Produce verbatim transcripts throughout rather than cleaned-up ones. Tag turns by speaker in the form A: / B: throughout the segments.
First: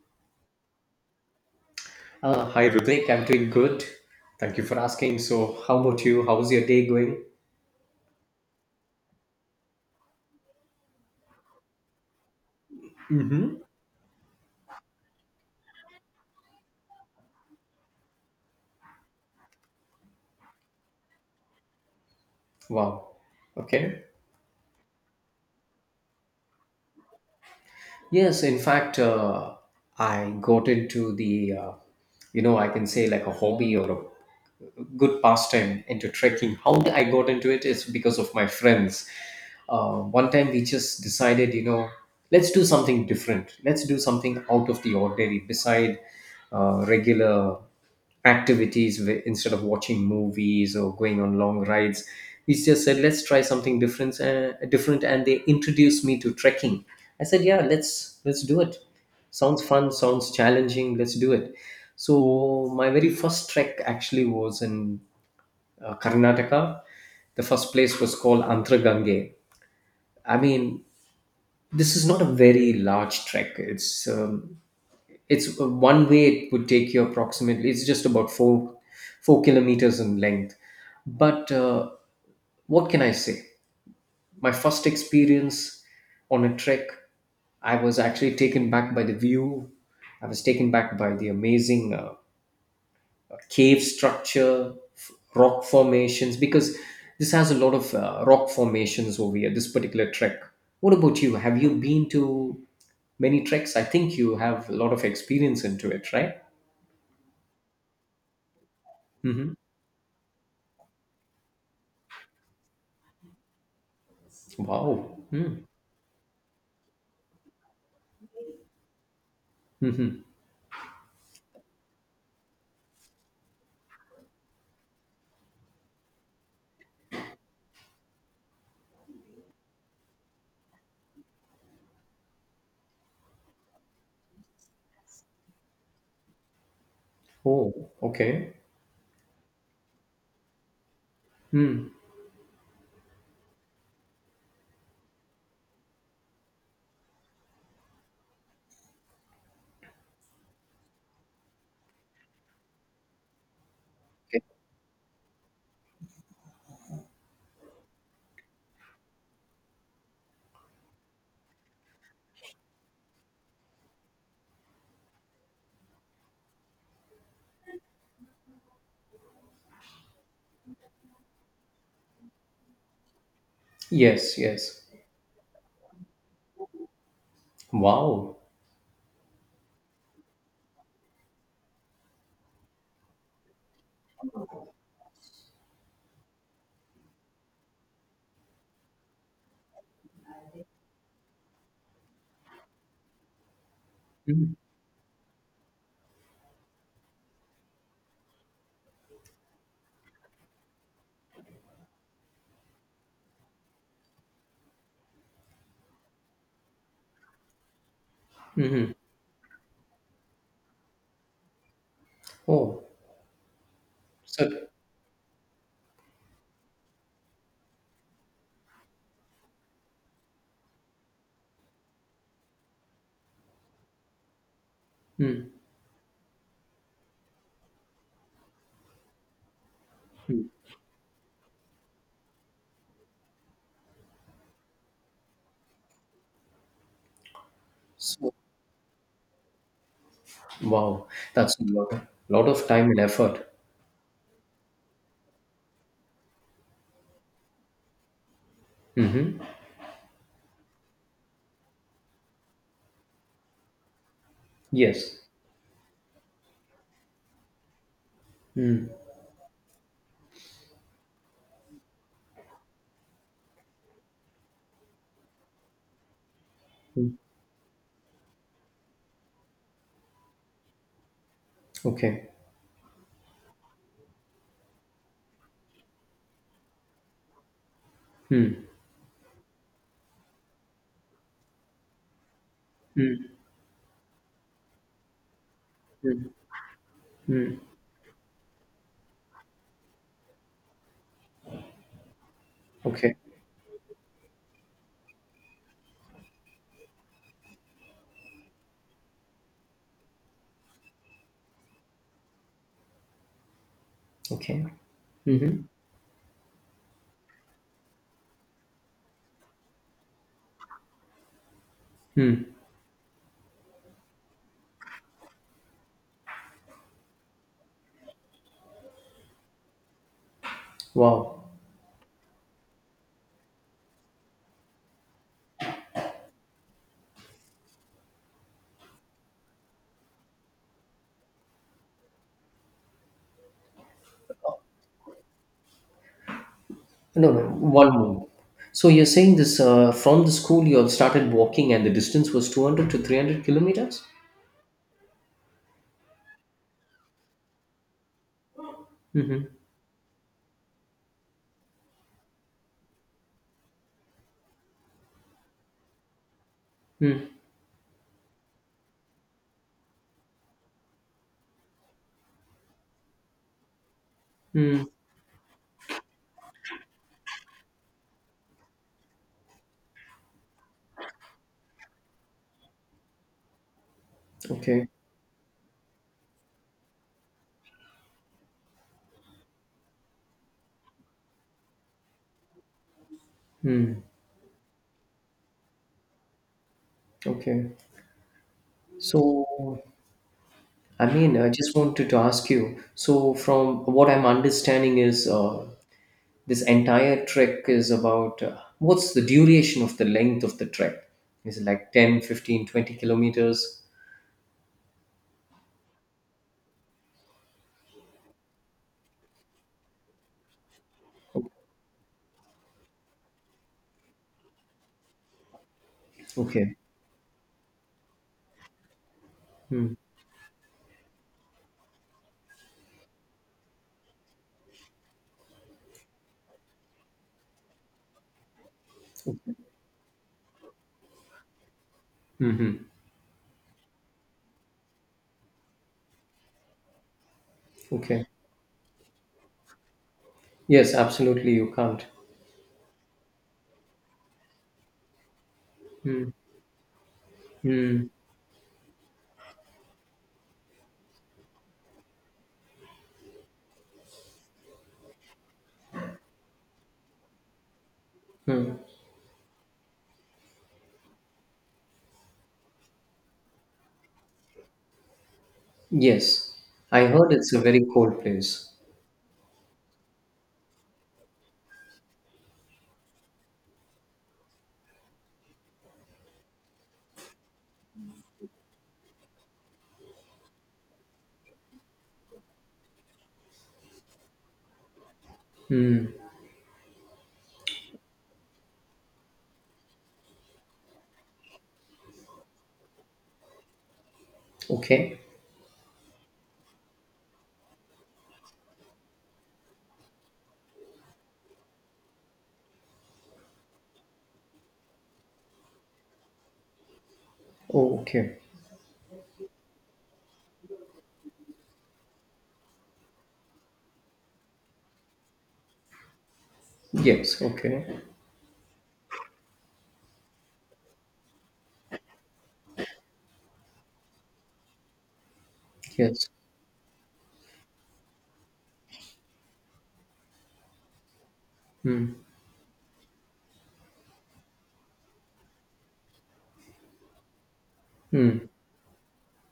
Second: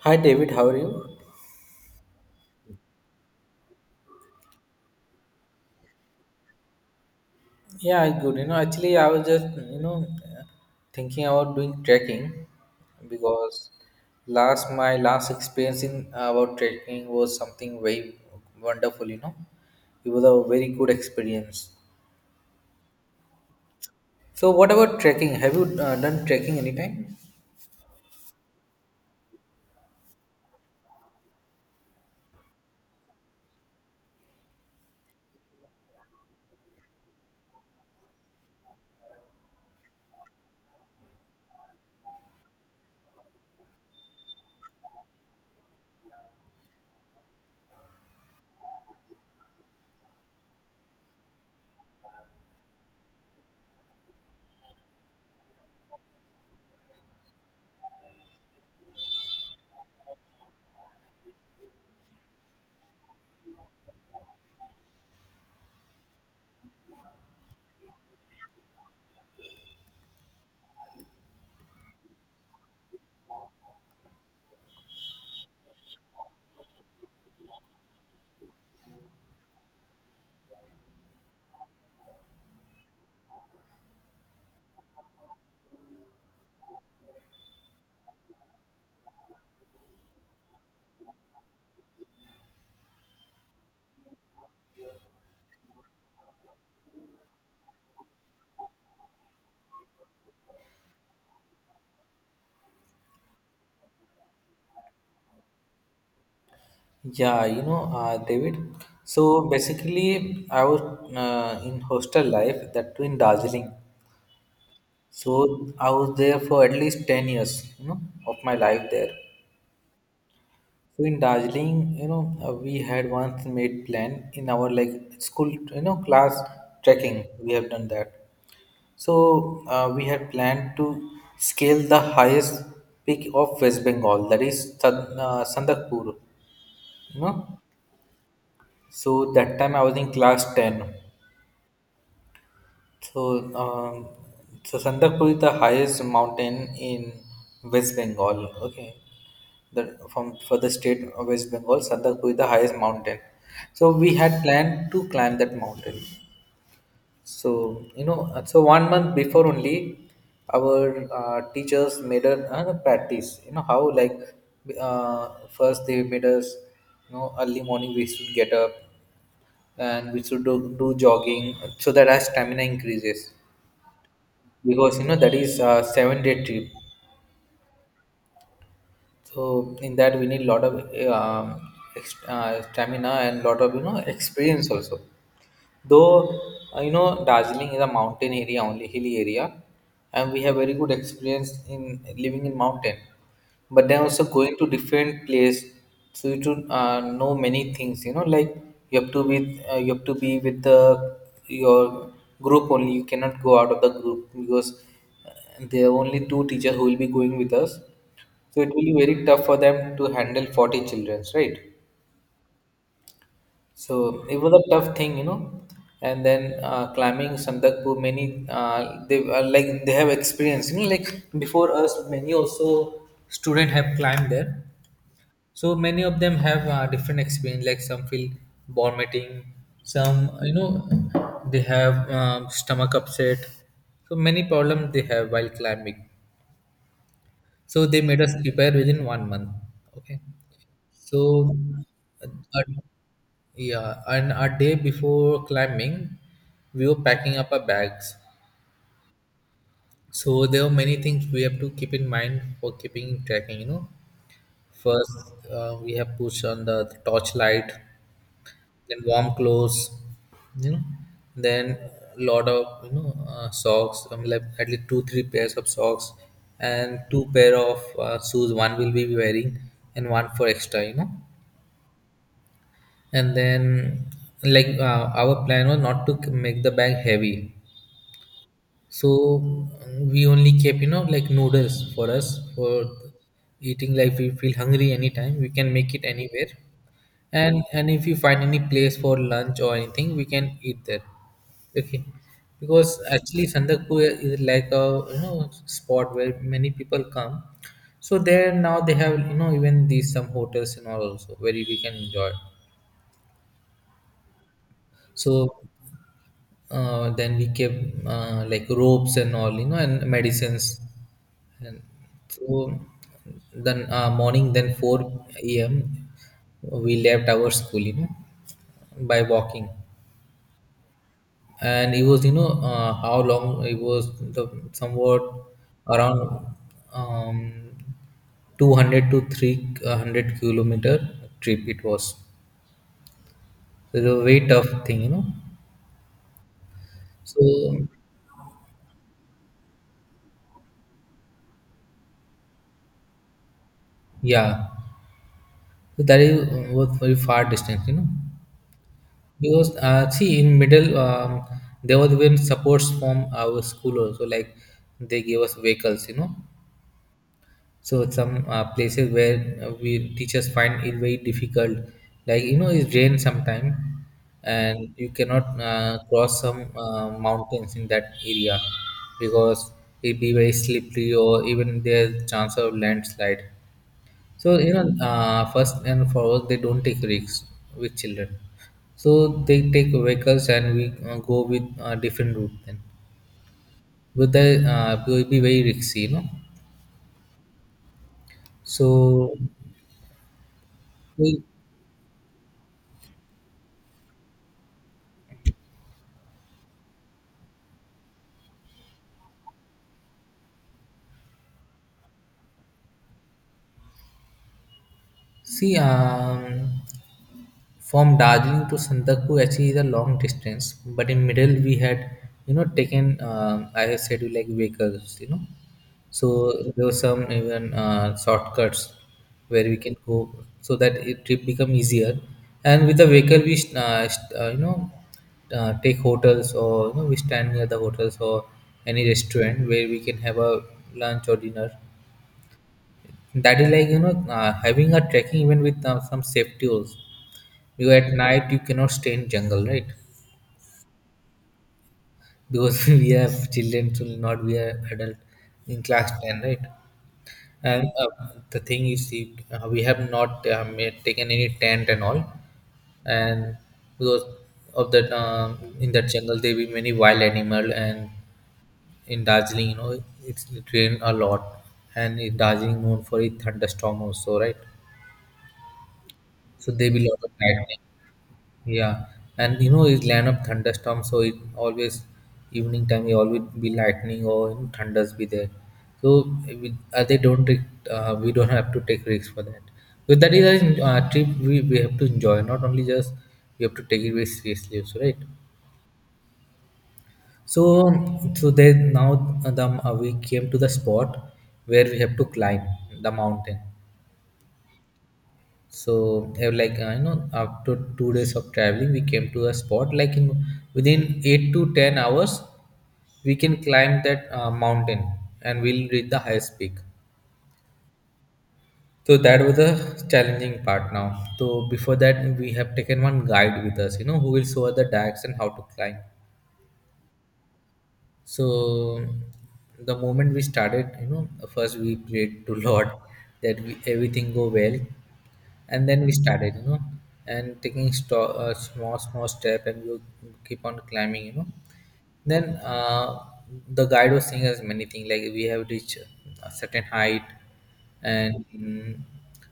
A: Hi David, how are you?
B: Uh, hi Rutik, I'm doing good. Thank you for asking. So, how about you? How's your day going?
A: Yeah, good. You know, actually, I was just, you know, thinking about doing trekking
B: Mm-hmm.
A: because last my last experience in about trekking was something very wonderful. You know, it was a very good experience.
B: Wow. Okay.
A: So, what about trekking? Have you uh, done trekking anytime?
B: Yes, in fact, uh, I got into the, uh, you know, I can say like a hobby or a good pastime into trekking. How I got into it is because of my friends. Uh, one time we just decided, you know, let's do something different. Let's do something out of the ordinary, beside uh, regular activities, wh- instead of watching movies or going on long rides. We just said, let's try something different, uh, different and they introduced me to trekking. I said, yeah, let's let's do it. Sounds fun, sounds challenging, let's do it. So my very first trek actually was in uh, Karnataka. The first place was called Antragange. I mean, this is not a very large trek. It's um, it's uh, one way it would take you approximately. It's just about four four kilometers in length. But uh, what can I say? My first experience on a trek, I was actually taken back by the view. I was taken back by the amazing uh, cave structure, f- rock formations, because this has a lot of uh, rock formations over here, this particular trek. What about you? Have you been to many treks? I think you have a lot of experience into it, right?
A: Yeah, you know, uh, David. So
B: Hmm.
A: basically, I was uh, in hostel life that too in Darjeeling.
B: Wow. Hmm.
A: So I was there for at least ten years, you know, of my life there.
B: Mm-hmm.
A: So in Darjeeling, you know, uh, we had once made plan in our like school, you know, class trekking. We have done that. So uh, we had planned to scale the highest peak of West Bengal, that is Tan- uh, Sandakur, you know.
B: Oh, okay.
A: So that time I was in class ten.
B: Mm.
A: So, um, so Sandakpur is the highest mountain in West Bengal. Okay, the from for the state of West Bengal, Sandakpur is the highest mountain. So we had planned to climb that mountain. So you know, so one month before only, our uh, teachers made us uh, practice. You know how like uh, first they made us, you know, early morning we should get up and we should do, do jogging so that our stamina increases
B: Yes, yes.
A: because you know that is a seven day trip,
B: Wow.
A: so in that we need a lot of um, ex- uh, stamina and lot of, you know, experience also, though uh, you know Darjeeling is a mountain area only, hilly area, and we have very good experience in living in mountain, but then also going
B: Hmm.
A: to different place. So you to uh, know many things, you know, like you have to be uh, you have to be with the your group only, you cannot go out of the group because uh, there are only two teachers who will be going with us, so it will
B: Mm-hmm.
A: be very tough for them to handle forty children, right?
B: Oh,
A: So it
B: so,
A: was a tough thing, you know. And then uh, climbing Sandakpur, many uh, they are like they have experience, you know. Like before us, many also student have climbed there.
B: mm.
A: So many of them have uh, different experience, like some feel vomiting, some, you know, they have um, stomach upset. So many problems they have while climbing, so they made
B: so
A: us prepare within one month. Okay,
B: wow,
A: so
B: that's a lot,
A: uh,
B: lot
A: uh,
B: of time and effort.
A: yeah, and a day before climbing, we were packing up our bags.
B: Mm-hmm.
A: So there are many things we have to keep in mind for keeping trekking, you know. First,
B: Yes.
A: uh, we have pushed on the torchlight, then warm clothes, you know, then lot of, you know, uh, socks. I mean, like at least two, three pairs of socks, and two pair of uh, shoes. One will be wearing, and one for extra, you know.
B: Okay.
A: And then, like uh, our plan was not to make the bag heavy,
B: Mm.
A: so mm, we only kept, you know, like noodles for us for eating. Like we feel hungry anytime, we can make it
B: Mm,
A: anywhere.
B: mm.
A: And and if you find any place for lunch or anything, we can eat there. Okay, because
B: Okay.
A: actually Sandakpur is like a, you know, spot where many people come. So there now they have, you know, even these some hotels and all also where we can enjoy.
B: Okay.
A: So
B: Mm-hmm.
A: uh, then we kept uh, like ropes and all, you know, and medicines. And
B: Mm.
A: so then uh, morning then four a m we left our school, you know, by walking.
B: Wow.
A: And it was, you know, uh, how long it was, the somewhat around um, two hundred to three hundred kilometer trip it was. So it was a very tough thing, you know.
B: No, no.
A: So
B: One moment. So you're saying this, uh, from the school you all started walking and the distance was two hundred to three hundred kilometers?
A: yeah, so that is was very far distance, you know.
B: Mm-hmm.
A: Because uh, see, in middle, um, there was even supports from our school also. Like they gave us vehicles, you know.
B: Mm,
A: So some uh, places where uh, we teachers find it very difficult. Like you know, it's rain sometime,
B: mm.
A: and you cannot uh, cross some uh, mountains in that area because it be very slippery or even there's chance of landslide. So you know,
B: Okay.
A: uh, first and foremost, they don't take risks with children. So they take vehicles and we uh, go with uh, different route. Then, with the uh, will be very risky, you know.
B: Okay. So,
A: So
B: I mean,
A: we
B: I just wanted to ask you. So, from what I'm understanding is, uh, this entire trek is about, uh, what's the duration of the length of the trek? Is it like ten, fifteen, twenty kilometers?
A: See, um, from Darjeeling to Sandakpur actually is a long distance, but in middle we had, you know, taken um, as I have said, you like vehicles, you know, so
B: Okay.
A: there were some even uh, shortcuts where we
B: Hmm.
A: can go, so that it trip become easier. And with the vehicle, we sh- uh, sh- uh, you know uh, take hotels or, you know, we stand near the hotels or any restaurant where we can have a lunch or dinner.
B: Mm-hmm.
A: That is like, you know, uh, having a trekking even with uh, some safety also. Because at
B: Okay.
A: night you cannot stay in jungle, right?
B: Yes, absolutely. You can't.
A: Because we have children, to not be are adult in class
B: Mm.
A: ten, right? And
B: Mm.
A: uh, the thing is, see, uh, we have not uh, made, taken any tent and all, and because of that, um, in that jungle there will be many wild animal, and
B: Mm.
A: in Darjeeling, you know, it's it rain a lot, and in Darjeeling known for its thunderstorm also, right?
B: Yes.
A: So there will
B: I
A: be lot of
B: heard it's a
A: lightning.
B: very cold place.
A: Yeah. And you know it's land of thunderstorm, so it always evening time it always be lightning or, you know, thunders be there. So we, uh, they don't take, uh, we don't have to take risks for that. So that is a uh, trip we, we have to enjoy, not only just we have to take it very seriously also, right? So so then now uh, the, uh, we came to the spot where we have to climb the mountain.
B: Okay.
A: So they were like I know after two days of traveling, we came to a spot like in within eight to ten hours, we can climb that uh, mountain and we'll reach the highest peak.
B: Oh, okay.
A: So that was the challenging part now. So before that, we have taken one guide with us, you know, who will show us the direction how to climb.
B: Yes. Okay.
A: So the moment we started, you know, first we prayed to Lord that we, everything go well, and then we
B: Yes.
A: started, you know, and taking sto- uh, small small step, and we keep on climbing, you know.
B: Mm.
A: Then uh, the guide was saying us many things like we have reached a certain height,
B: Mm.
A: and mm,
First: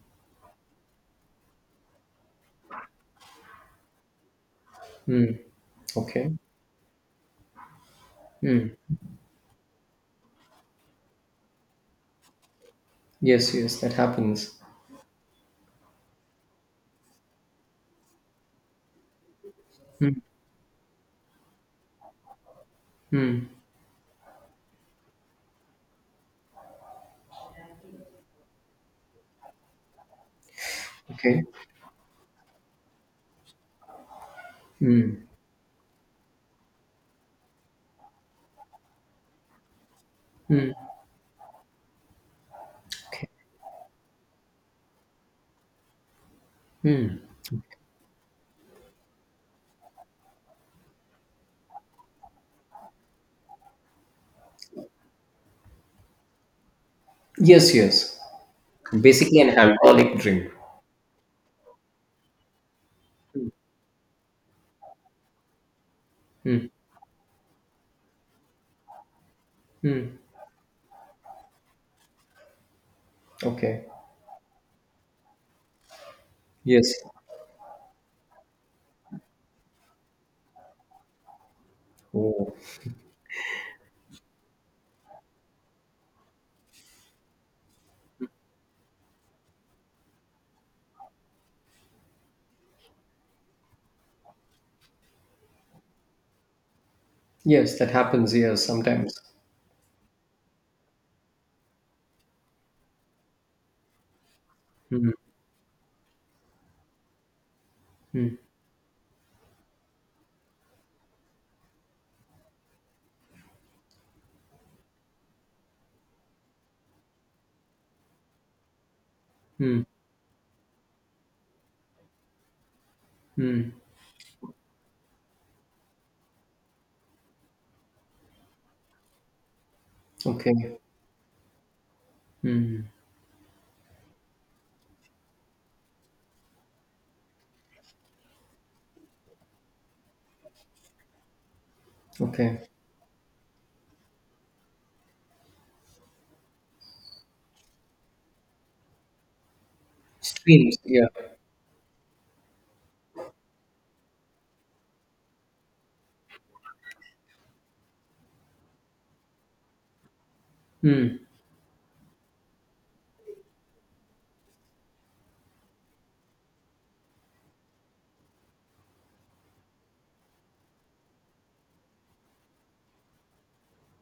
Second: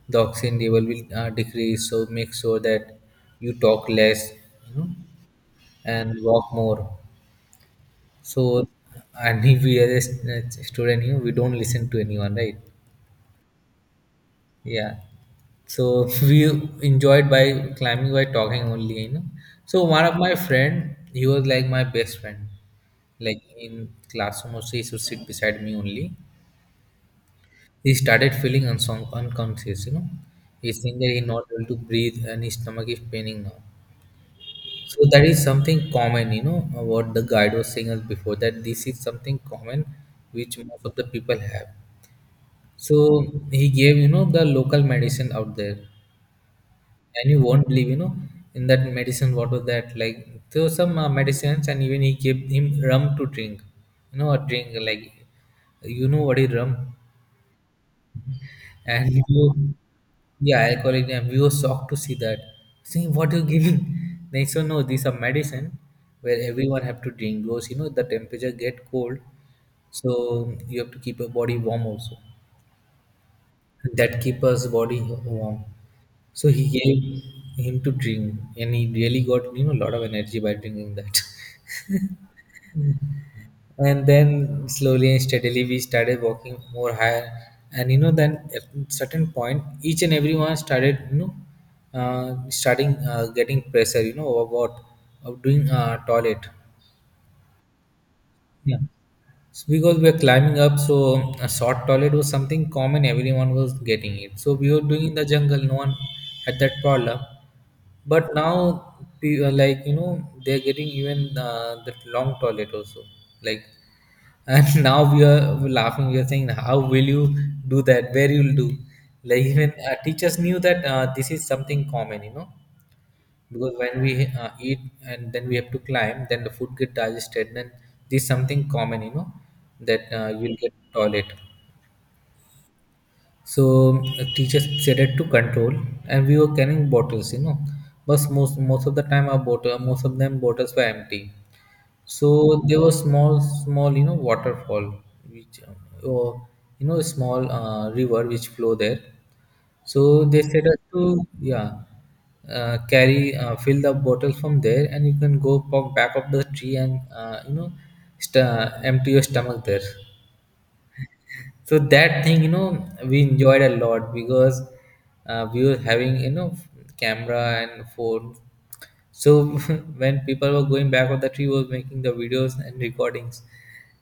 A: the oxygen level will uh, decrease. So make sure that you talk less, you know,
B: Mm.
A: and
B: Okay.
A: walk more so,
B: Mm.
A: and if we are a s- student here, we don't listen to anyone, right?
B: Yes. Yes. That happens.
A: Yeah. So we enjoyed by climbing by talking only, you know. So one of
B: Mm.
A: my friend, he was like my best friend, like
B: Mm.
A: in classroom also he should sit beside me only. He started feeling unsung, unconscious, you know. He's saying that he's
B: Okay.
A: not able to breathe and his stomach is paining now. So that
B: Mm.
A: is something common, you know, uh, what the guide was saying us before that this is something common which most of the people have. So
B: Okay.
A: he gave, you know, the local medicine out there. And you won't believe, you know, in that medicine, what was that? Like, there were some uh, medicines, and even he gave him rum to drink. You know, a drink, like, you know what is rum?
B: Yes. Yes.
A: And we
B: Basically,
A: were,
B: an alcoholic drink.
A: yeah, alcoholic name. We were shocked to see that. Saying, what are you giving? They said, no, these are medicine where
B: Mm.
A: everyone have to drink because, you know, the temperature get cold.
B: Mm.
A: So you have to keep your body warm also.
B: Okay.
A: That keep us body warm. So he
B: Yes.
A: gave him to drink and he really got, you know, a lot of energy by drinking that.
B: Oh.
A: And then slowly and steadily we started walking more higher, and you know then at certain point each and everyone started, you know, uh, starting uh, getting pressure, you know, about of doing uh, toilet.
B: Yes. That happens. Yes.
A: Yeah,
B: Sometimes.
A: so because we are climbing up, so a short toilet was something common. Everyone was getting it. So we were doing in the jungle. No one had that problem. But now, pe- uh, like you know, they're getting even uh, that long toilet also. Like, and now we are laughing. We are saying, "How will you do that? Where you'll do?" Like even
B: Mm.
A: uh, teachers knew that uh, this is something common. You know,
B: Mm.
A: because when we uh, eat and then we have to climb then the food get digested, then this is something common, you know, that uh, you'll get
B: Okay.
A: toilet. So uh, teachers decided to control, and we were carrying bottles, you know. But most most of the time, our bottle, most of them bottles were empty. So
B: Okay.
A: there was small, small, you know, waterfall, which um, or you know, small uh, river which flow there. So they said
B: Streams,
A: us
B: yeah.
A: to yeah, uh, carry uh, fill the bottle from there, and you can go pop back up the tree and uh, you know, st- empty your stomach there
B: Mm,
A: so that thing you know we enjoyed a lot because uh, we were having you know camera and phone so when people were going back of the tree was making the videos and recordings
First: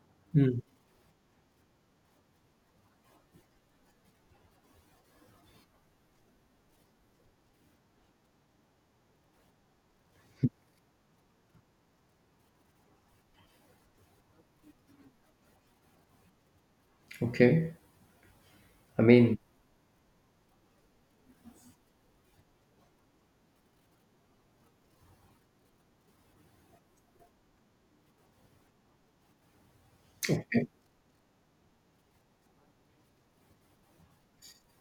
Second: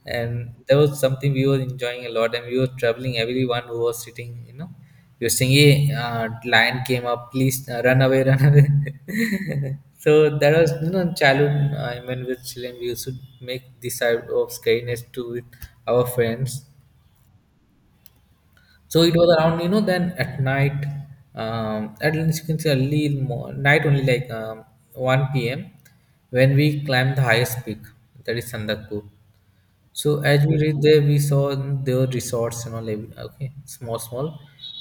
A: and
B: mm,
A: that was something we were enjoying a lot and we were traveling everyone who was sitting you know We were saying, hey, uh, lion came up, please, uh, run away, run away. So that was you know childhood, uh, I mean, with children we used to make this type of scariness to with our friends.
B: okay.
A: So
B: I
A: it was
B: mean,
A: around, you know, then at night, um, at least you can say early in mo- night only, like um, one p m, when we climbed the highest peak, that is Sandakpur. So as we
B: okay.
A: reached there, we saw their resorts and all. every- Okay, small, small.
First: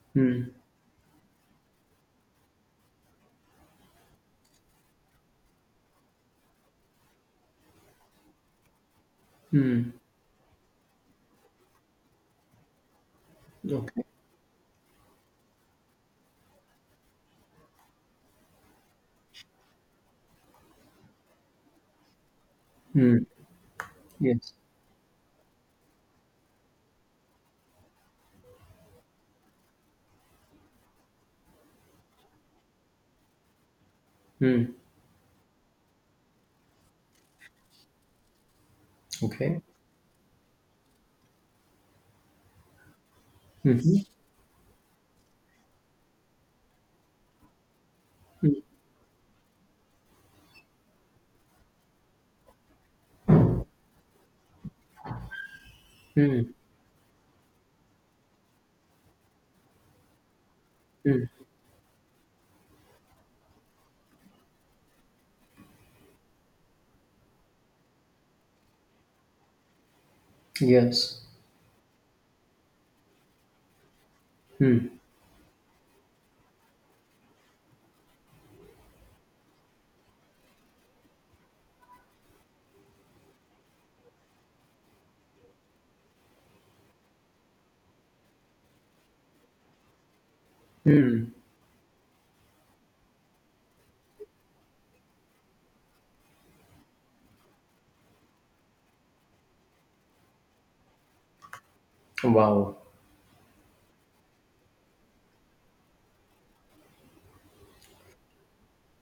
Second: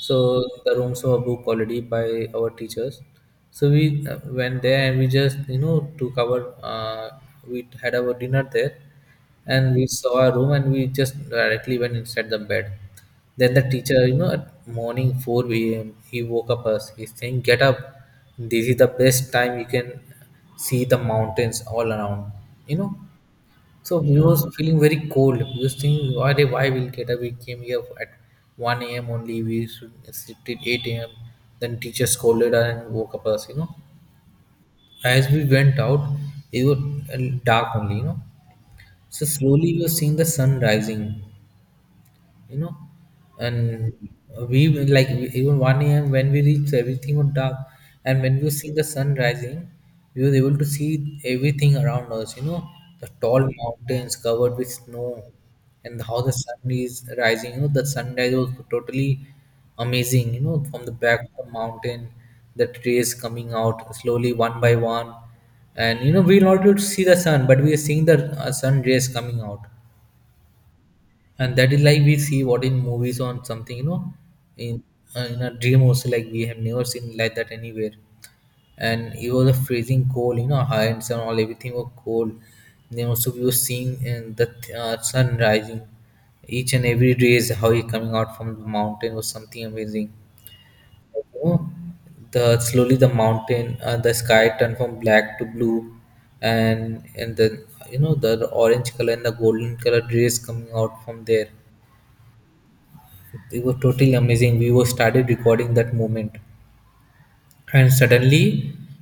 A: So
B: Mm,
A: the rooms were booked already by our teachers. So we uh, went there and we just you know took our uh, we had our dinner there, and we
B: mm,
A: saw a room and we just directly went inside the bed. Then the
B: okay.
A: teacher, you know, at morning four a m he woke up us. He's saying, "Get up! This is the best time you can see the mountains all around." You know,
B: Mm,
A: so we was
B: yes.
A: feeling very cold. We was thinking why they why we'll get up. We came here at one a m only. We should sleep till eight a m. Then teacher scolded us and woke up us. You know,
B: Mm,
A: as we went out, it was uh, dark only. You know, so
B: okay.
A: slowly we were seeing the sun rising, you know. And
B: Mhm,
A: we will, like, even one a.m when we reached everything was dark, and when we see the sun rising we were able to see everything around us, you know, the tall mountains covered with snow and how the
B: Mm,
A: sun is rising, you know, the sunrise was totally amazing, you know, from the back
B: mm,
A: of the mountain, the rays coming out slowly one by one. And you know we were not able to see the sun but we are seeing the uh, sun rays coming out,
B: yes.
A: and that is like we see what in movies on something, you know. in
B: Mm,
A: uh, in a dream also, like we have never seen like that anywhere. And it was a freezing cold, you know, hands and all everything was cold. Then also we were seeing uh, the uh, sun rising each and every day is how he coming out from the mountain was something amazing, you
B: mm.
A: know. The slowly the mountain uh, the sky turned from black to blue, and and the you know the orange color and the golden color rays coming out from there.
B: Wow.
A: It was totally amazing. We were started recording that moment, and suddenly,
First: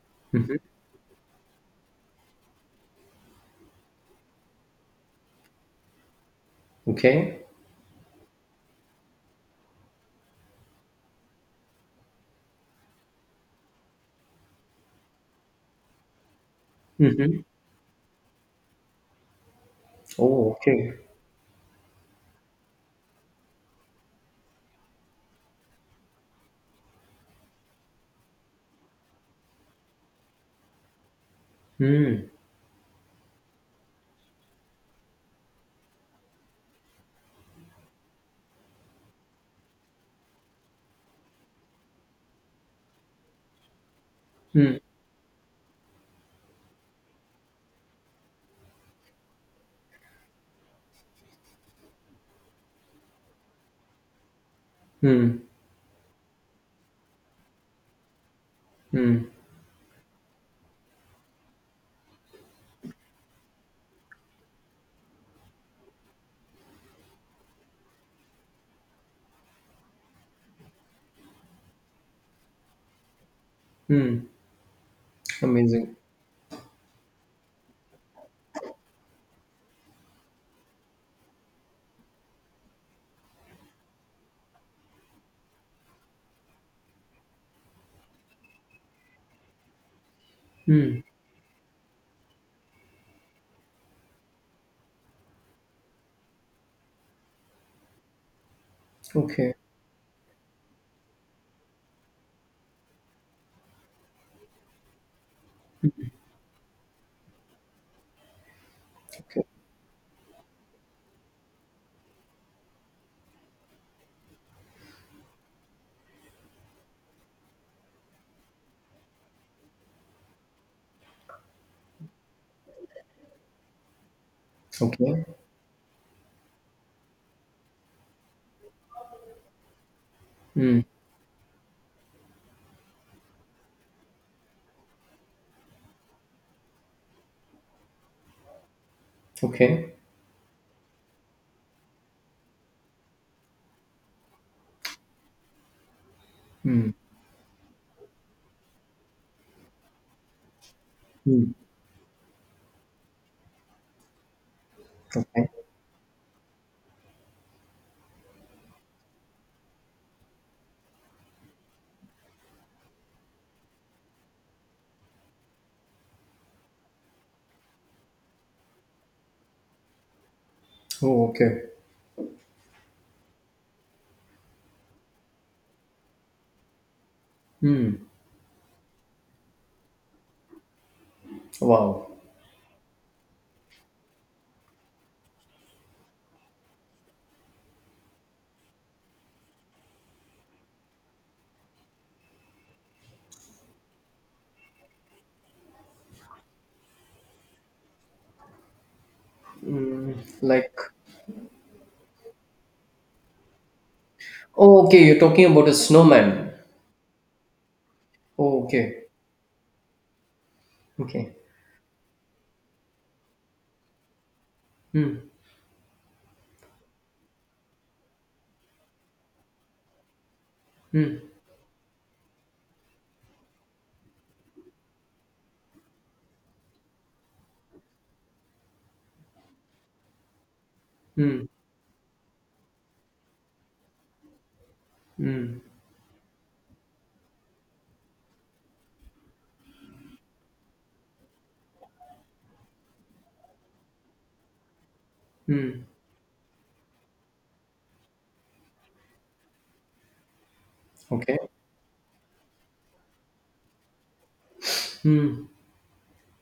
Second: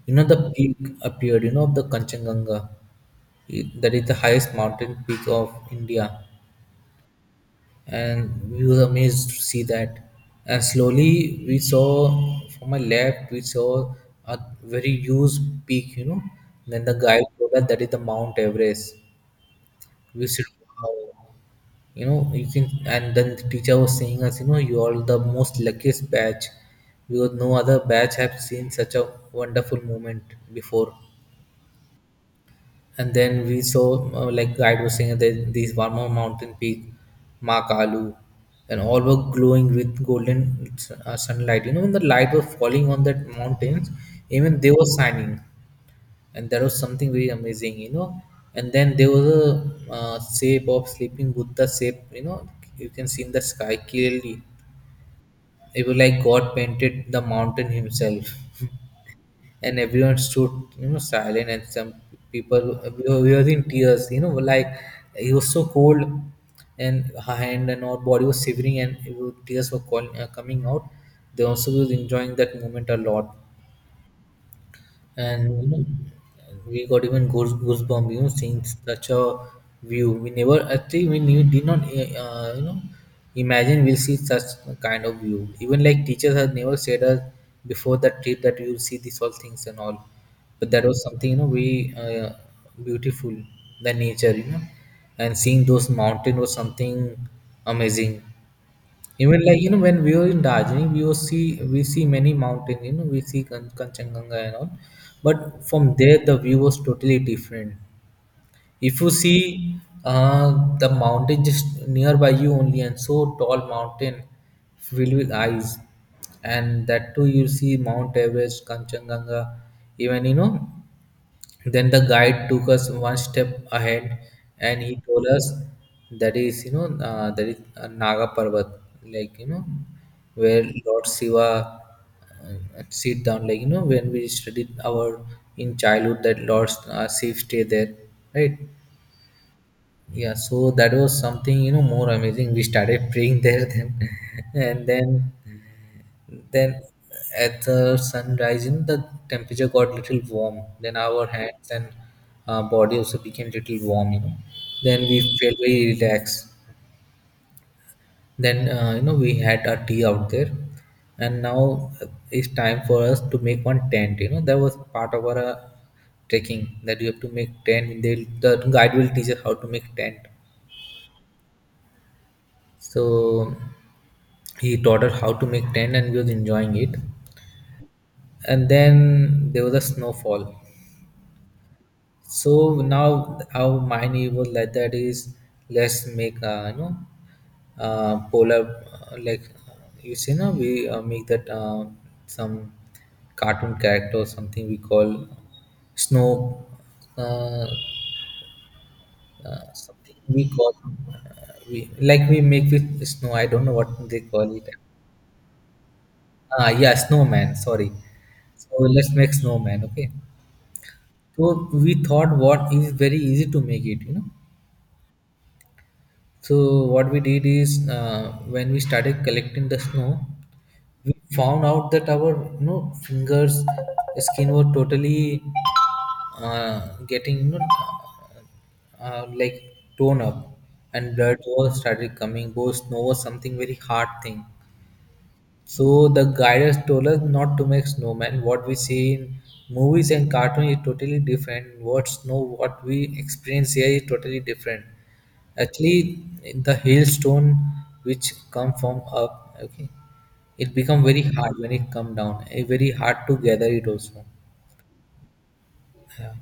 A: you know, the peak appeared. You know, of the Kanchenjunga. It- that is the highest mountain peak of India,
B: Okay.
A: and we were amazed to see that. And slowly, we saw from my left, we saw a very huge peak. You know, then the guide
B: Mm-hmm.
A: told us that is the Mount Everest. We said,
B: Oh, okay.
A: wow, you know, you can. And then the teacher was saying us, you know, you are the most luckiest batch because no other batch have seen such a wonderful moment before.
B: Mm,
A: And then we saw, uh, like guide was saying that these one more mountain peak, Makalu, and all were glowing with golden uh, sunlight, you know, when the light was falling on that mountains, even they
B: mm,
A: were shining. And that was something very amazing, you know. And then there was a uh, shape of sleeping Buddha shape, you know, you can see in the sky clearly.
B: mm,
A: It was like god painted the mountain himself.
B: mm,
A: And everyone stood, you know, silent, and some people we were, we were in tears, you know, like it was so cold and her hand and our body was shivering, and it was, tears were calling, uh, coming out. They also was enjoying that moment a lot.
B: mm.
A: And you know,
B: Amazing.
A: we got even goose goosebumps. You know, seeing such a view, we never actually we knew, did not eh, uh, you know, imagine we'll see such kind of view. Even like teachers had never said us before that trip that we will see these all things and all, but that
B: Mm,
A: was something you know we uh, beautiful the nature, you know, and seeing those mountain was something amazing. Even
B: okay.
A: like you know, when we were in Darjeeling, we will see we see many mountains. You know, we see Kan- Kanchenjunga and all, but from there the view was totally different. If you
B: Okay.
A: see uh, the mountain just nearby you only, and so tall mountain filled with eyes, and that too you see Mount Everest, Kanchenjunga, even you know then the guide took us one step ahead, and he
B: Okay.
A: told us that is you know uh, that is uh, Naga Parvat, like you know, where
B: Mm,
A: Lord Shiva uh, sit down. Like you know when we studied our in childhood that Lord uh, Shiva stay there, right?
B: okay.
A: Yeah, so that was something, you know, more amazing. We started praying there then. and then then
B: Mm,
A: at the sunrise, in the temperature got little warm. Then our
B: mm,
A: hands and uh, body also became little warm. You know. Then we
B: okay.
A: felt very relaxed. Then uh, you know we had our tea out there, and now it's time for us to make one tent. You know that was part of our uh, trekking that you have to make tent. They the guide will teach us how to make tent.
B: Oh, okay.
A: So he taught us how to make tent, and we was enjoying it. And then there was a snowfall.
B: Wow.
A: So now how mine evolved like that is let's make uh, you know uh, polar uh, like uh, you see now we uh, make that uh, some cartoon character or something we call snow uh, uh,
B: Mm,
A: something we call
B: like,
A: uh, we like we make with snow, I don't know what they call it.
B: oh, okay. You're talking about a snowman.
A: Ah, yeah, snowman, sorry.
B: Oh,
A: So
B: okay.
A: let's make snowman, okay.
B: Okay.
A: So we thought what is very easy to make it, you know.
B: Mm,
A: So what we did is uh, when we started collecting the snow, we
B: mm,
A: found out that our, you know, fingers, skin were totally uh, getting, you know, uh, like torn up, and blood
B: mm,
A: was started coming. Both snow was something very hard thing,
B: mm,
A: so the guiders told us not to make snowman. What we see in movies and cartoon is totally different. What snow, what we experience here is totally different.
B: mm.
A: Actually, the hailstone which come from up, okay, it become very
B: Okay.
A: hard when it come down. Eh, very hard to gather it also.
B: Mm.
A: Yeah.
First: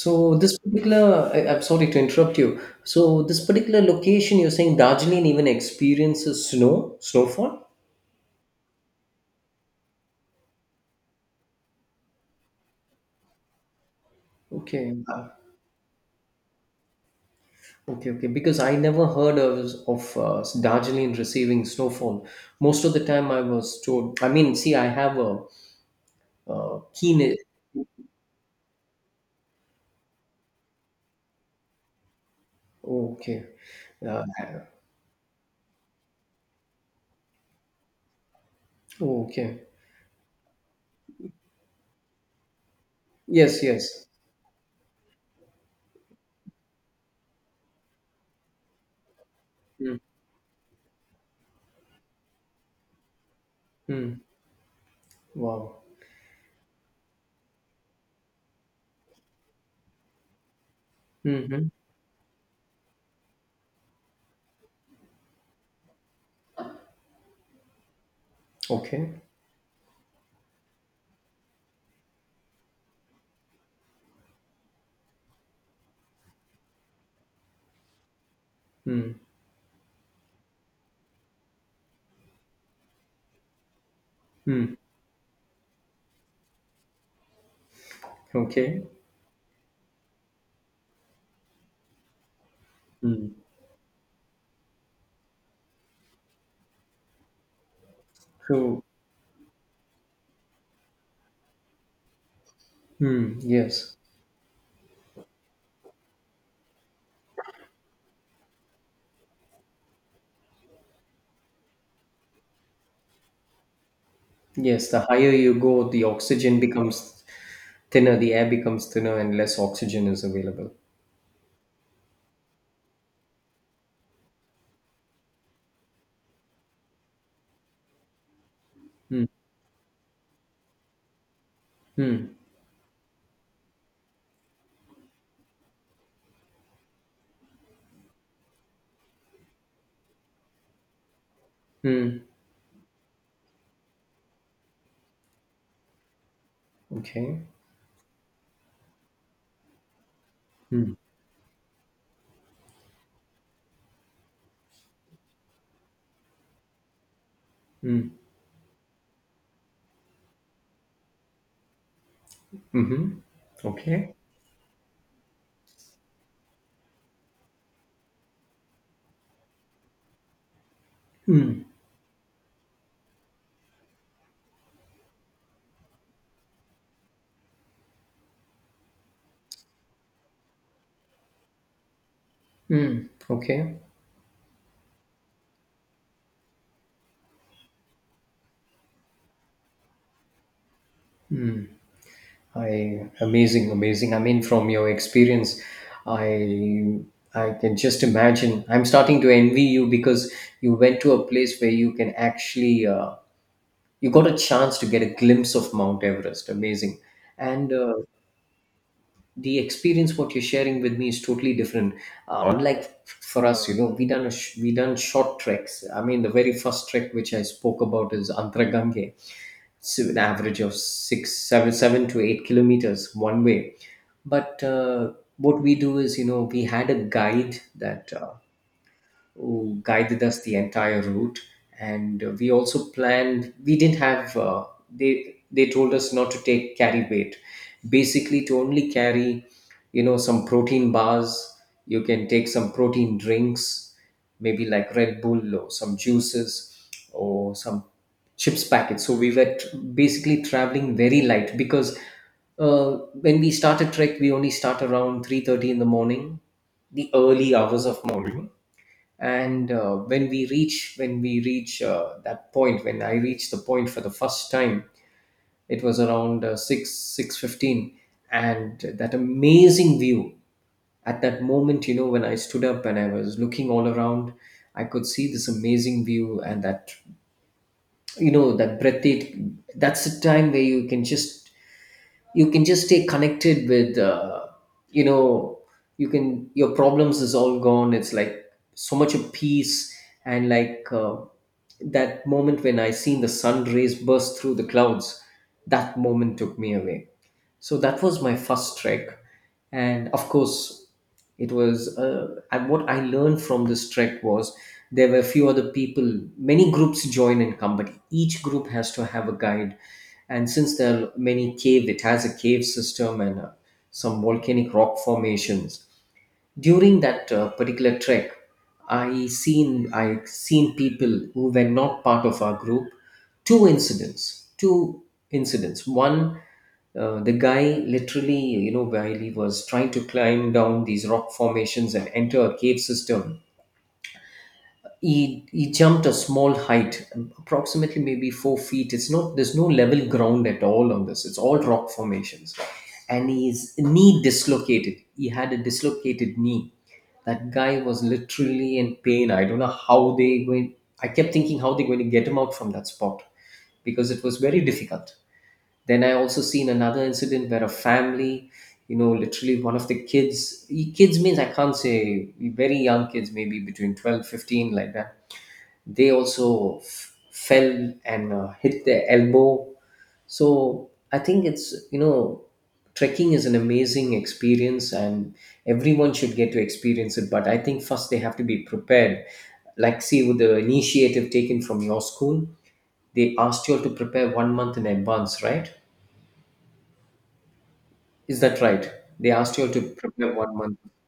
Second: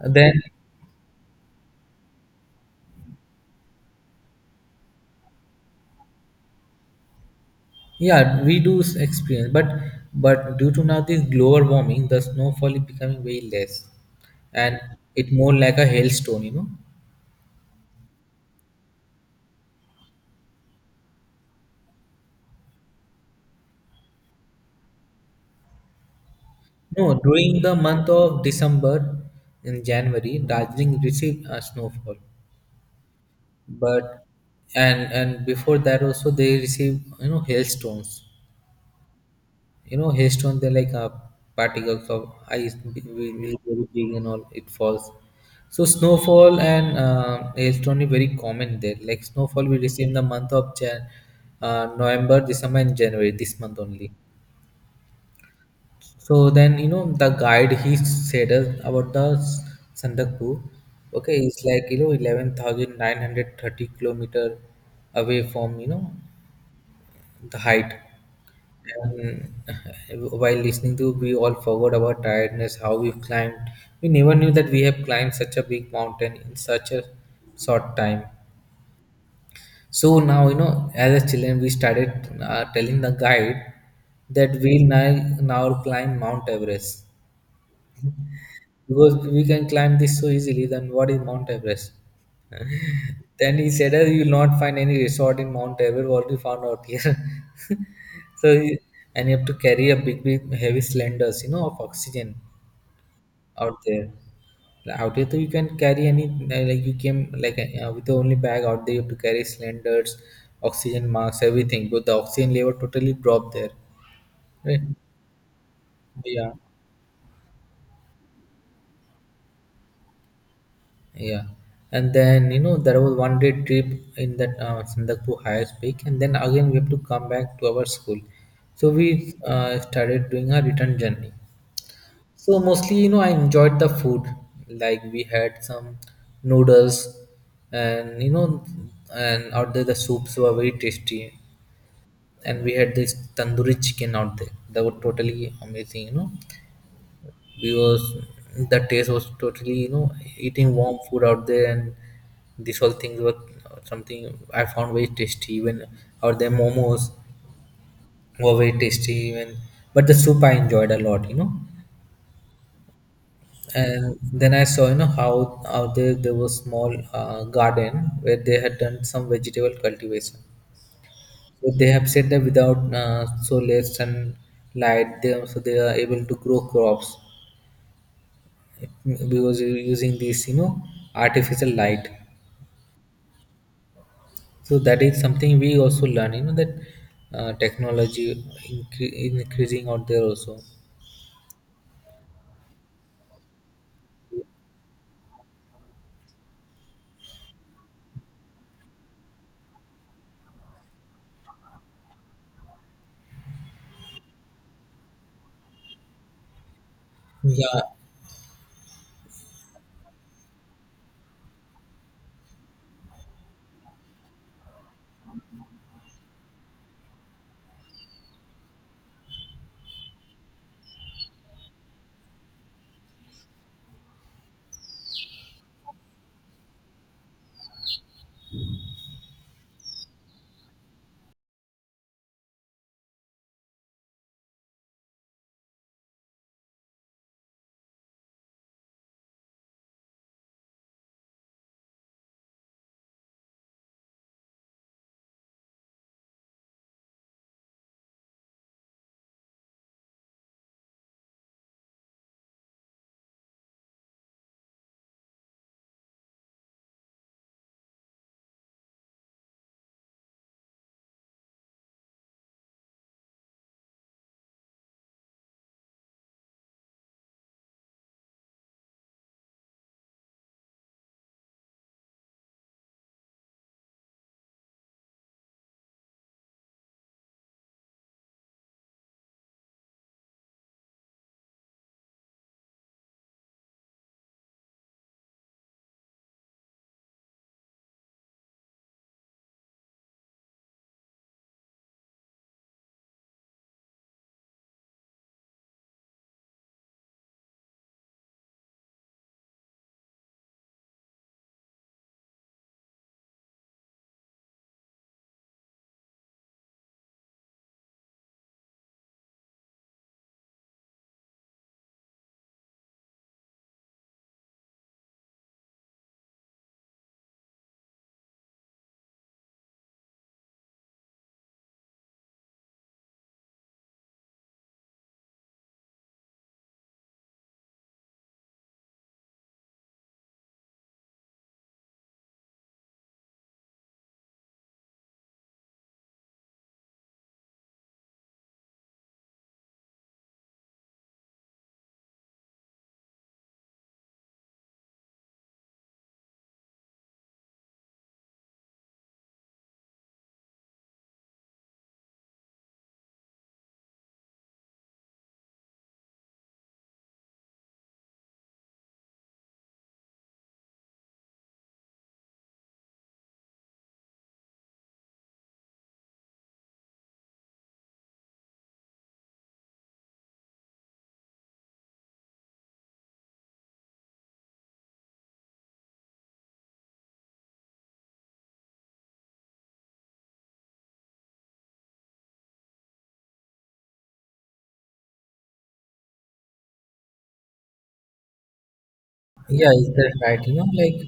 A: And then
B: this particular, I, I'm sorry to interrupt you. So this particular location, you're saying Darjeeling even experiences snow, snowfall?
A: yeah, we do s- experience, but but due to now this global warming, the snowfall is becoming way less, and
B: Okay. uh,
A: it more like a hailstone, you know.
B: Okay, okay. Because I never heard of of uh, Darjeeling receiving snowfall. Most of the time, I was told. I mean, see, I have a, uh
A: No,
B: keen. e-,
A: during the month of December and January, Darjeeling received a snowfall,
B: Oh, okay. Uh,
A: but and and before that also they received, you know, hailstones.
B: oh, okay.
A: You know, hailstones they're like uh, particles of ice b- b- b-
B: Yes,
A: very
B: yes.
A: big and all it falls. So snowfall and uh, hailstone is very common there. Like snowfall we
B: Mm,
A: receive in the month of Jan, uh, November, December and January, this month only.
B: mm. Wow.
A: So then, you know, the guide he said us about the S- Sandaku, okay, it's
B: Hmm.
A: like, you know, eleven thousand nine hundred thirty kilometer away from, you know, the height.
B: Okay.
A: And while listening to, we all forgot our tiredness, how we've climbed. We never knew that we have climbed such a big mountain in such a short time.
B: Hmm.
A: So now, you know, as a children, we started uh, telling the guide that
B: Hmm.
A: we'll now, now climb Mount Everest.
B: Okay.
A: Because we can climb this so easily, then what is Mount Everest?
B: Hmm.
A: Then he said, "Ah, you will not find any resort in Mount Everest, what we found out here. so, he-
B: True.
A: and you have to carry a big, big, heavy cylinders, you know, of oxygen
B: Hmm.
A: out
B: Yes.
A: there. Like, out here, though, you can carry any, like you came, like uh, with the only bag out there, you have to carry cylinders, oxygen masks, everything. But the oxygen level totally dropped there. Right?
B: Yes. The higher you go, the
A: Yeah.
B: oxygen becomes thinner, the air becomes thinner, and less oxygen is available.
A: Yeah, and then you know there was one day trip in that uh, Sandakpur highest peak, and then again we have to come back to our school. So
B: Hmm.
A: we uh, started doing a return journey.
B: Hmm.
A: So mostly, you know, I enjoyed the food. Like we had some noodles, and you know, and out there the soups were very tasty,
B: Mm.
A: and we had this tandoori chicken out there. That was totally amazing, you know
B: Okay.
A: because the taste was totally, you know eating
B: Hmm.
A: warm food out there. And these all things were something I found very tasty. Even out there, momos
B: Hmm.
A: were very tasty even, but the soup I enjoyed a lot, you know
B: Mm-hmm. Okay.
A: and then I saw, you know how out there there was small uh, garden where they had done some vegetable cultivation.
B: Mm.
A: So they have said that without uh, soil and light, they, so they are able to grow crops because you using this, you know artificial light.
B: Mm. Okay.
A: So that is something we also learn, you know that uh, technology incre- increasing out there also.
B: I Amazing, amazing. I mean, from your experience, I I can just imagine. I'm starting to envy you because you went to a place where you can actually, uh, you got a chance to get a glimpse of Mount Everest. Amazing. And
A: Yeah,
B: uh, the experience what you're sharing with me is totally different. Uh, unlike for us, you know, we done a sh- we done short treks. I mean, the very first trek which I spoke about is Antragange. It's an average of six, seven, seven to eight kilometers one way. But uh, what we do is, you know, we had a guide that, uh, who guided us the entire route, and uh, we also planned, we didn't have, uh, they they told us not to take, carry weight, basically to only carry, you know, some protein bars. You can take some protein drinks, maybe like Red Bull or some juices or some chips packets. So we were t- basically traveling very light, because uh, when we started trek we only start around three thirty in the morning, the early hours of morning. And uh, when we reach when we reach uh, that point when I reached the point for the first time, it was around, uh, six, six fifteen, and that amazing view at that moment. You know, when I stood up and I was looking all around, I could see this amazing view. And that, you know, that breathtaking, that's the time where you can just you can just stay connected with, uh, you know you can, your problems is all gone, it's like so much of peace. And like, uh, that moment when I seen the sun rays burst through the clouds, that moment took me away. So that was my first trek. And of course, it was uh, and what I learned from this trek was, there were few other people, many groups join in company, each group has to have a guide. And since there are many cave, it has a cave system, and uh, some volcanic rock formations. During that, uh, particular trek, i seen i seen people who were not part of our group. Two incidents, two incidents one, uh, the guy literally, you know, while he was trying to climb down these rock formations and enter a cave system, he he jumped a small height, approximately maybe four feet. It's not, there's no level ground at all on this, it's all rock formations. And his knee dislocated, he had a dislocated knee. That guy was literally in pain. I don't know how they going. I kept thinking how they're going to get him out from that spot because it was very difficult. Then I also seen another incident where a family, you know, literally one of the kids, e- kids means I can't say very young kids, maybe between twelve fifteen, like that. They also f- fell and uh, hit their elbow. So I think it's, you know, trekking is an amazing experience, and everyone should get to experience it. But I think first they have to be prepared. Like, see, with the initiative taken from your school, they asked you all to prepare one month in advance, right? Is that right? They asked you
A: yeah,
B: all to
A: is that
B: prepare
A: right? you
B: one
A: know
B: month.
A: like,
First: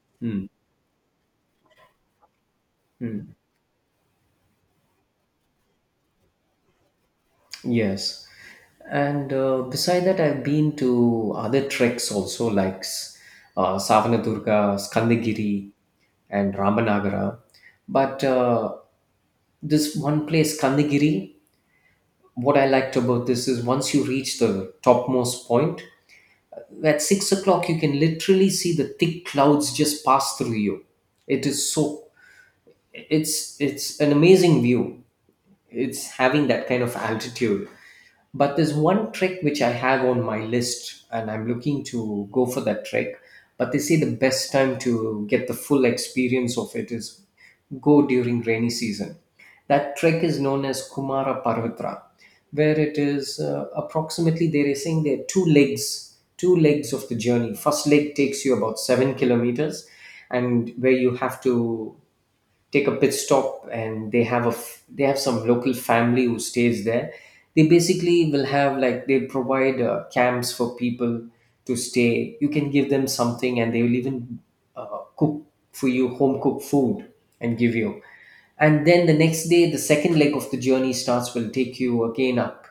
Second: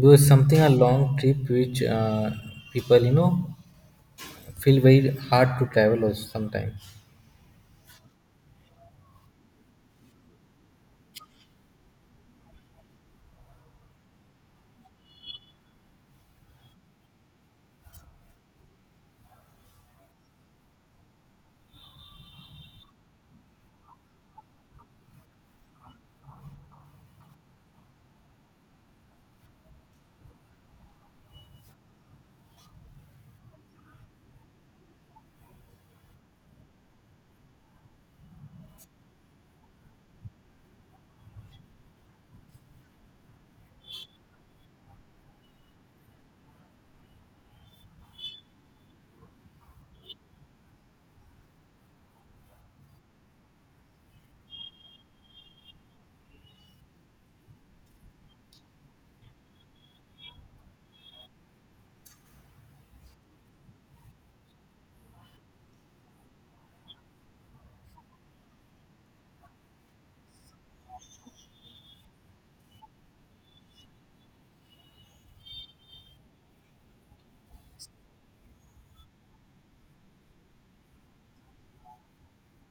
A: because
B: Hmm.
A: something a long trip which uh, people, you know
B: Hmm.
A: feel very hard to travel also sometimes.
B: Yes. And uh, beside that, I've been to other treks also, like s- uh, Savanadurga, Skandagiri, and Ramanagara. But uh, this one place, Skandagiri, what I liked about this is once you reach the topmost point, at six o'clock, you can literally see the thick clouds just pass through you. It is so, it's it's an amazing view. It's having that kind of altitude. But there's one trick which I have on my list, and I'm looking to go for that trick. But they say the best time to get the full experience of it is go during rainy season. That trek is known as Kumara Parvatra, where it is, uh, approximately, they are saying there are two legs, two legs of the journey. First leg takes you about seven kilometers, and where you have to take a pit stop, and they have a f- they have some local family who stays there. They basically will have, like, they provide uh, camps for people to stay. You can give them something and they will even uh, cook for you home cooked food and give you. And then the next day the second leg of the journey starts, will take you again up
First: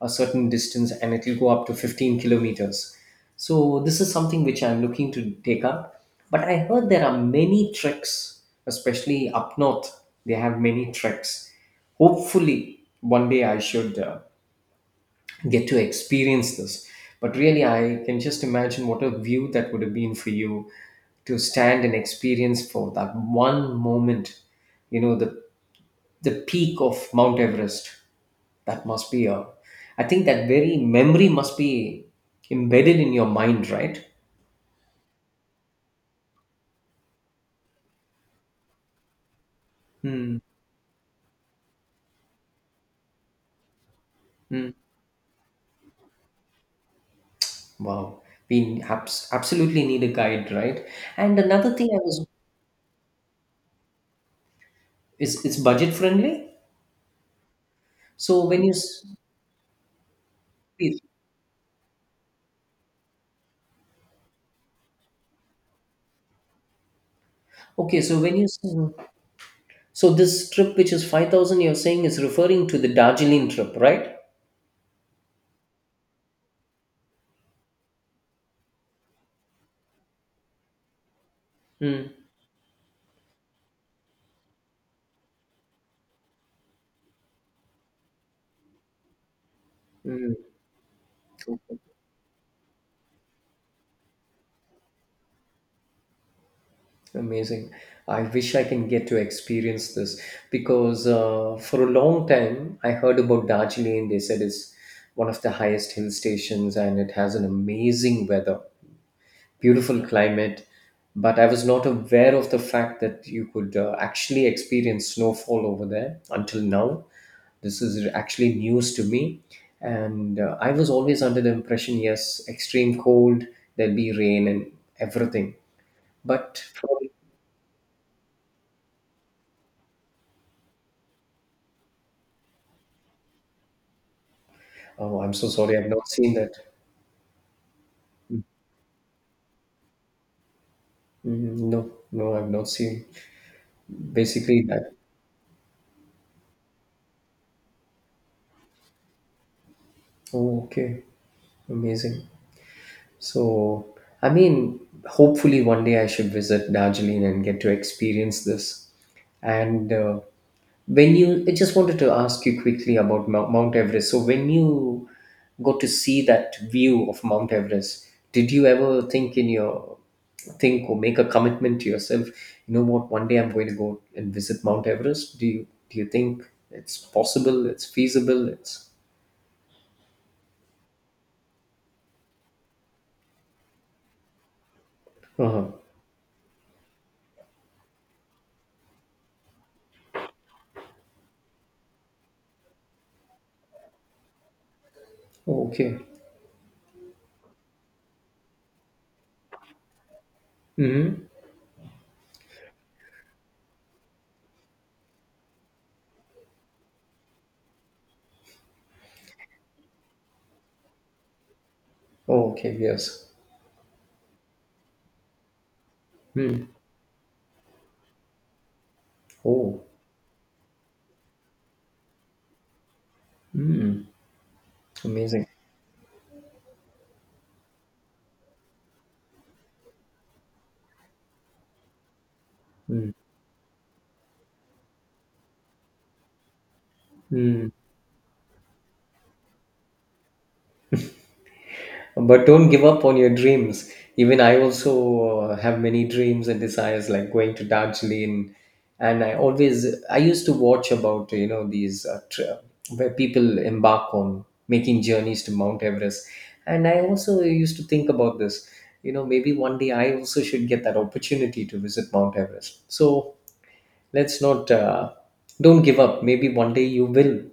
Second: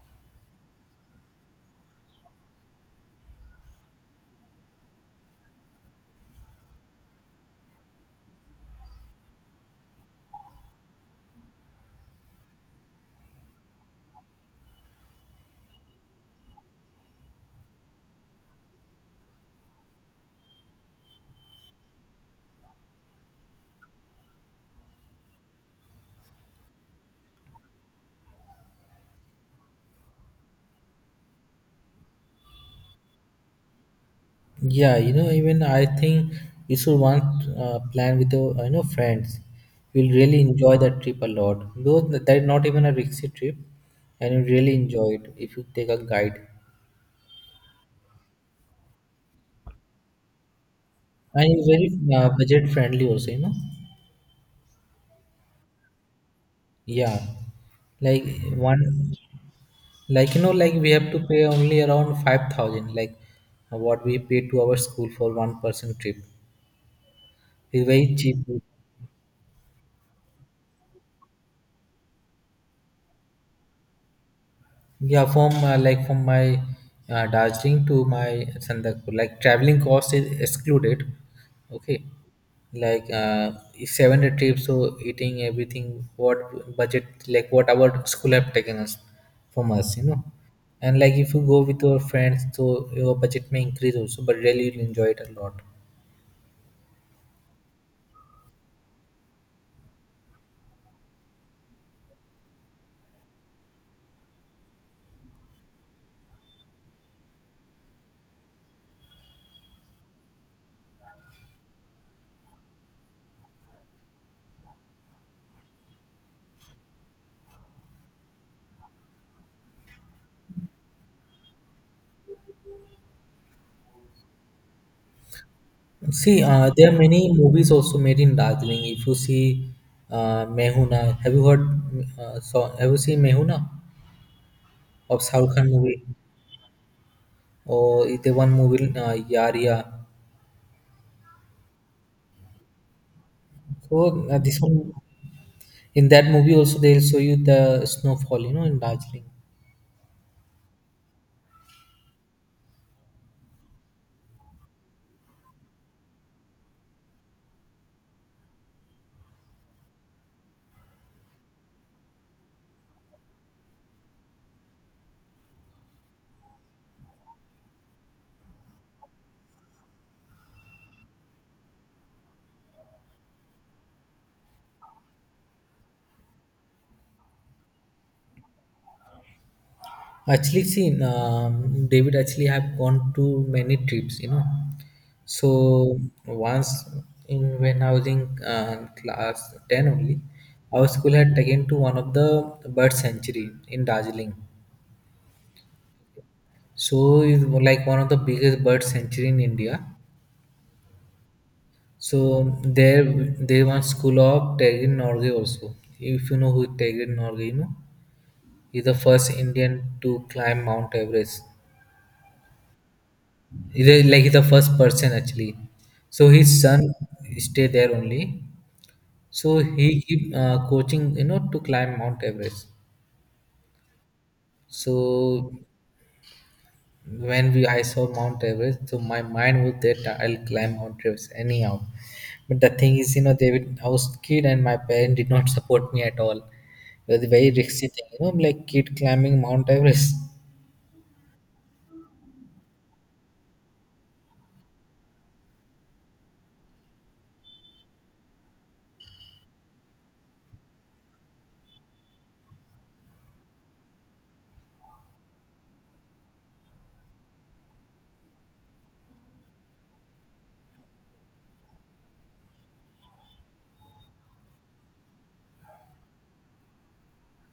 B: a certain distance, and it will go up to fifteen kilometers. So this is something which I'm looking to take up. But I heard there are many treks especially up north, they have many treks. Hopefully one day I should uh, get to experience this. But really I can just imagine what a view that would have been for you to stand and experience for that one moment, you know, the the peak of Mount Everest. That must be a, I think that very memory must be embedded in your mind, right?
A: Yeah, you know, even I think you should want uh, plan with your, you know friends. You'll
B: Hmm.
A: really enjoy that trip a lot. Though that is not even a risky trip, and you
B: Hmm.
A: really enjoy it if you take a guide.
B: Wow. We abs- absolutely need a guide, right? And
A: And it's
B: another thing I
A: very
B: was,
A: uh, budget friendly also, you know.
B: is it's budget friendly.
A: Yeah, like
B: So when you s-
A: one, like, you know, like we
B: Please.
A: have to pay only around five thousand, like what we pay to our school for one person trip. It's
B: Okay,
A: very
B: so when
A: cheap.
B: you s- so this trip which is five thousand, you're saying is referring to the Darjeeling trip, right?
A: Yeah, from uh, like from my uh, Darjeeling to my Sandakpur, like traveling cost is excluded. Okay,
B: Hmm.
A: like uh, it's seven day trip, so eating everything, what budget, like what our school have taken us from us, you know.
B: Hmm.
A: And like if you go with your friends, so your budget may increase also, but really you'll enjoy it a lot.
B: Amazing. I wish I can get to experience this because, uh, for a long time I heard about Darjeeling. They said it's one of the highest hill stations and it has an amazing weather, beautiful climate. But I was not aware of the fact that you could uh, actually experience snowfall over there until now. This is actually news to me. And uh, I was always under the impression, yes, extreme cold, there'll be rain and everything.
A: See,
B: But
A: uh, there
B: for...
A: are many movies also made in Darjeeling. If you see uh, Mehuna, have you heard? Uh, so have you seen Mehuna? Of
B: Oh, I'm so
A: South Khan
B: sorry, I've
A: movie,
B: not seen that.
A: or the one movie, uh, Yaria.
B: Mm, no, no, I've not seen.
A: So uh, this
B: Basically
A: one,
B: that.
A: in that movie also they'll show you the snowfall, you know, in Darjeeling.
B: Oh, okay. Amazing. So, I mean, hopefully one day I should visit Darjeeling and get to experience this. And uh, when you, I just wanted to ask you quickly about Mou- Mount Everest. So, when you got to see that view of Mount Everest, did you ever think in your think or make a commitment to yourself? You know what? One day I'm going to go and visit Mount Everest. Do you do you think it's possible? It's feasible? It's.
A: Actually, see, um, David actually have gone to many trips, you know.
B: Uh-huh.
A: So once, in when I was in uh, class ten only, our school had taken to one of the bird sanctuary in Darjeeling.
B: Oh, okay.
A: So it's like one of the biggest bird sanctuary in India.
B: Mm-hmm.
A: So there, there one school of Tegin Norway also. If you know who Tegin Norway, you know, he's the first Indian to climb Mount Everest.
B: Oh, okay. Yes.
A: He's a- like he's the first person actually. So his
B: Hmm.
A: son stay there only. So
B: Oh,
A: he keep uh, coaching, you know, to climb Mount Everest.
B: mm, amazing.
A: So when we I saw Mount Everest, so my mind was that I'll climb Mount Everest anyhow. But the thing is, you know, they would, I was kid and my parents did not support me at all. It was a very risky thing, you know, like kid climbing Mount Everest.
B: But don't give up on your dreams. Even I also uh, have many dreams and desires, like going to Darjeeling. And I always, I used to watch about, you know, these uh, tra- where people embark on making journeys to Mount Everest. And I also used to think about this, you know, maybe one day I also should get that opportunity to visit Mount Everest. So let's not, uh, don't give up. Maybe one day you will.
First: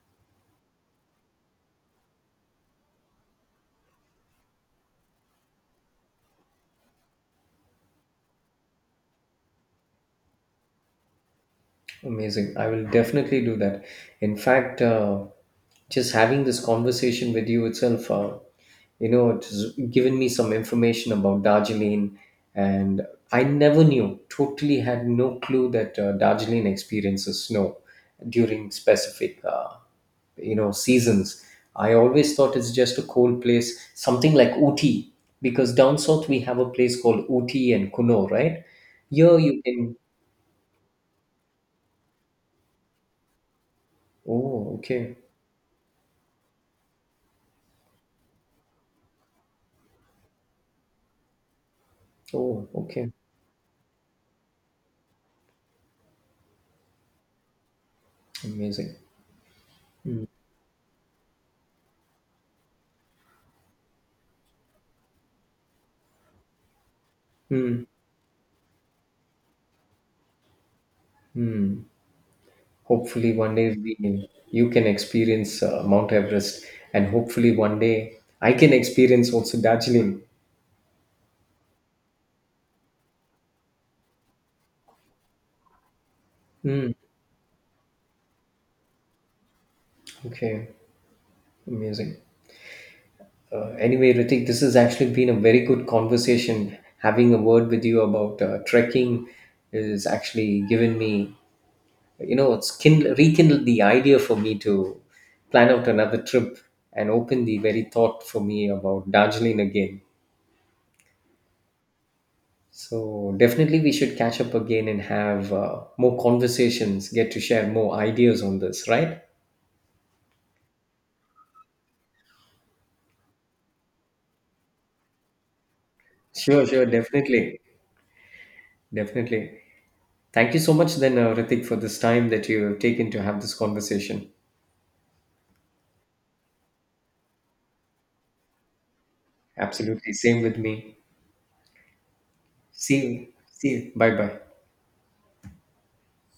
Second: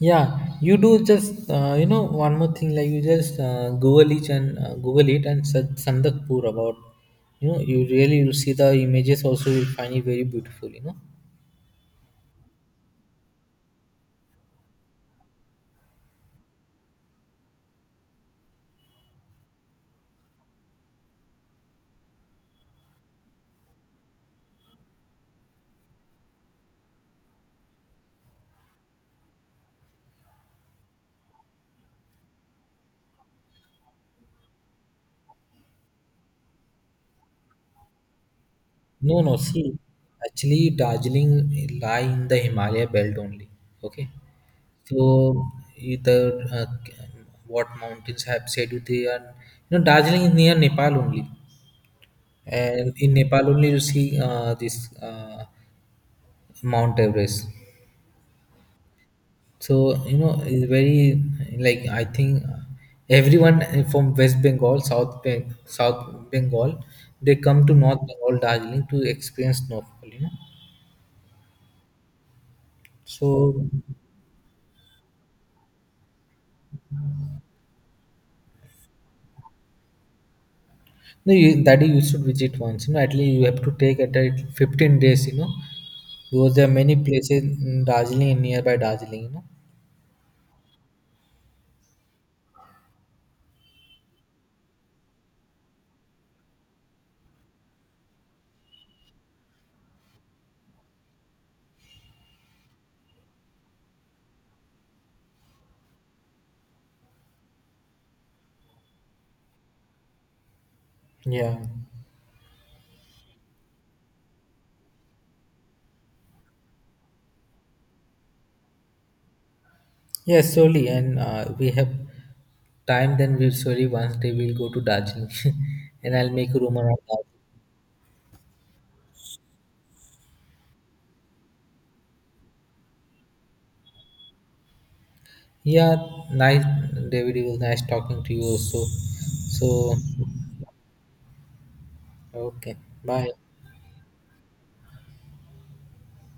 A: Yeah, you do just uh, you know, one more thing, like you just uh, Google it, and uh, Google it and search Sandakpur about. You know, you really will see the images also, you'll find it very beautiful, you know.
B: Amazing. I will definitely do that. In fact, uh, just having this conversation with you itself, uh, you know, it has given me some information about Darjeeling, and I never knew, totally had no clue that uh, Darjeeling experiences snow during specific, uh, you know, seasons. I always thought it's just a cold place, something like Ooty, because down south we have a place called Ooty and Kuno, right?
A: No, no.
B: Here you
A: See,
B: can.
A: actually, Darjeeling lie in the Himalaya belt only. Okay,
B: Oh,
A: so
B: okay.
A: you- the uh, what mountains have Sedu they are. You know, Darjeeling is near Nepal only,
B: Oh,
A: and
B: okay.
A: in Nepal only you see uh, this uh, Mount Everest.
B: Amazing.
A: So you know, it's very, like I think uh, everyone from West Bengal, South Beng- South Bengal, they come to
B: Hmm.
A: North Bengal, Darjeeling to experience snowfall. You know.
B: Hopefully, one
A: So
B: day we, you can experience uh, Mount Everest, and hopefully, one day I can experience also Darjeeling.
A: no, you, that you should visit once. You know, at least you have to take at least fifteen days. You know, because there are
B: Hmm.
A: many places in Darjeeling and nearby Darjeeling. You know.
B: Okay. Amazing. Uh, anyway, Ritik, this has actually been a very good conversation. Having a word with you about uh, trekking is actually given me, you know, it's kind rekindled the idea for me to plan out another trip and open the very thought for me about Darjeeling again.
A: Yeah.
B: So definitely we should catch up again and have uh, more conversations, get to share more ideas on this, right?
A: Yeah, surely, and uh, we have time. Then we'll surely once day we'll go to Darjeeling, and I'll make a
B: Sure,
A: room
B: sure,
A: around that.
B: definitely. Definitely. Thank you so much then, uh, Ritik, for this time that you have taken to have this conversation.
A: Yeah, nice, David. It was nice talking to you also. So
B: Absolutely. Same with me.
A: okay,
B: See you.
A: bye.
B: See you. Bye bye.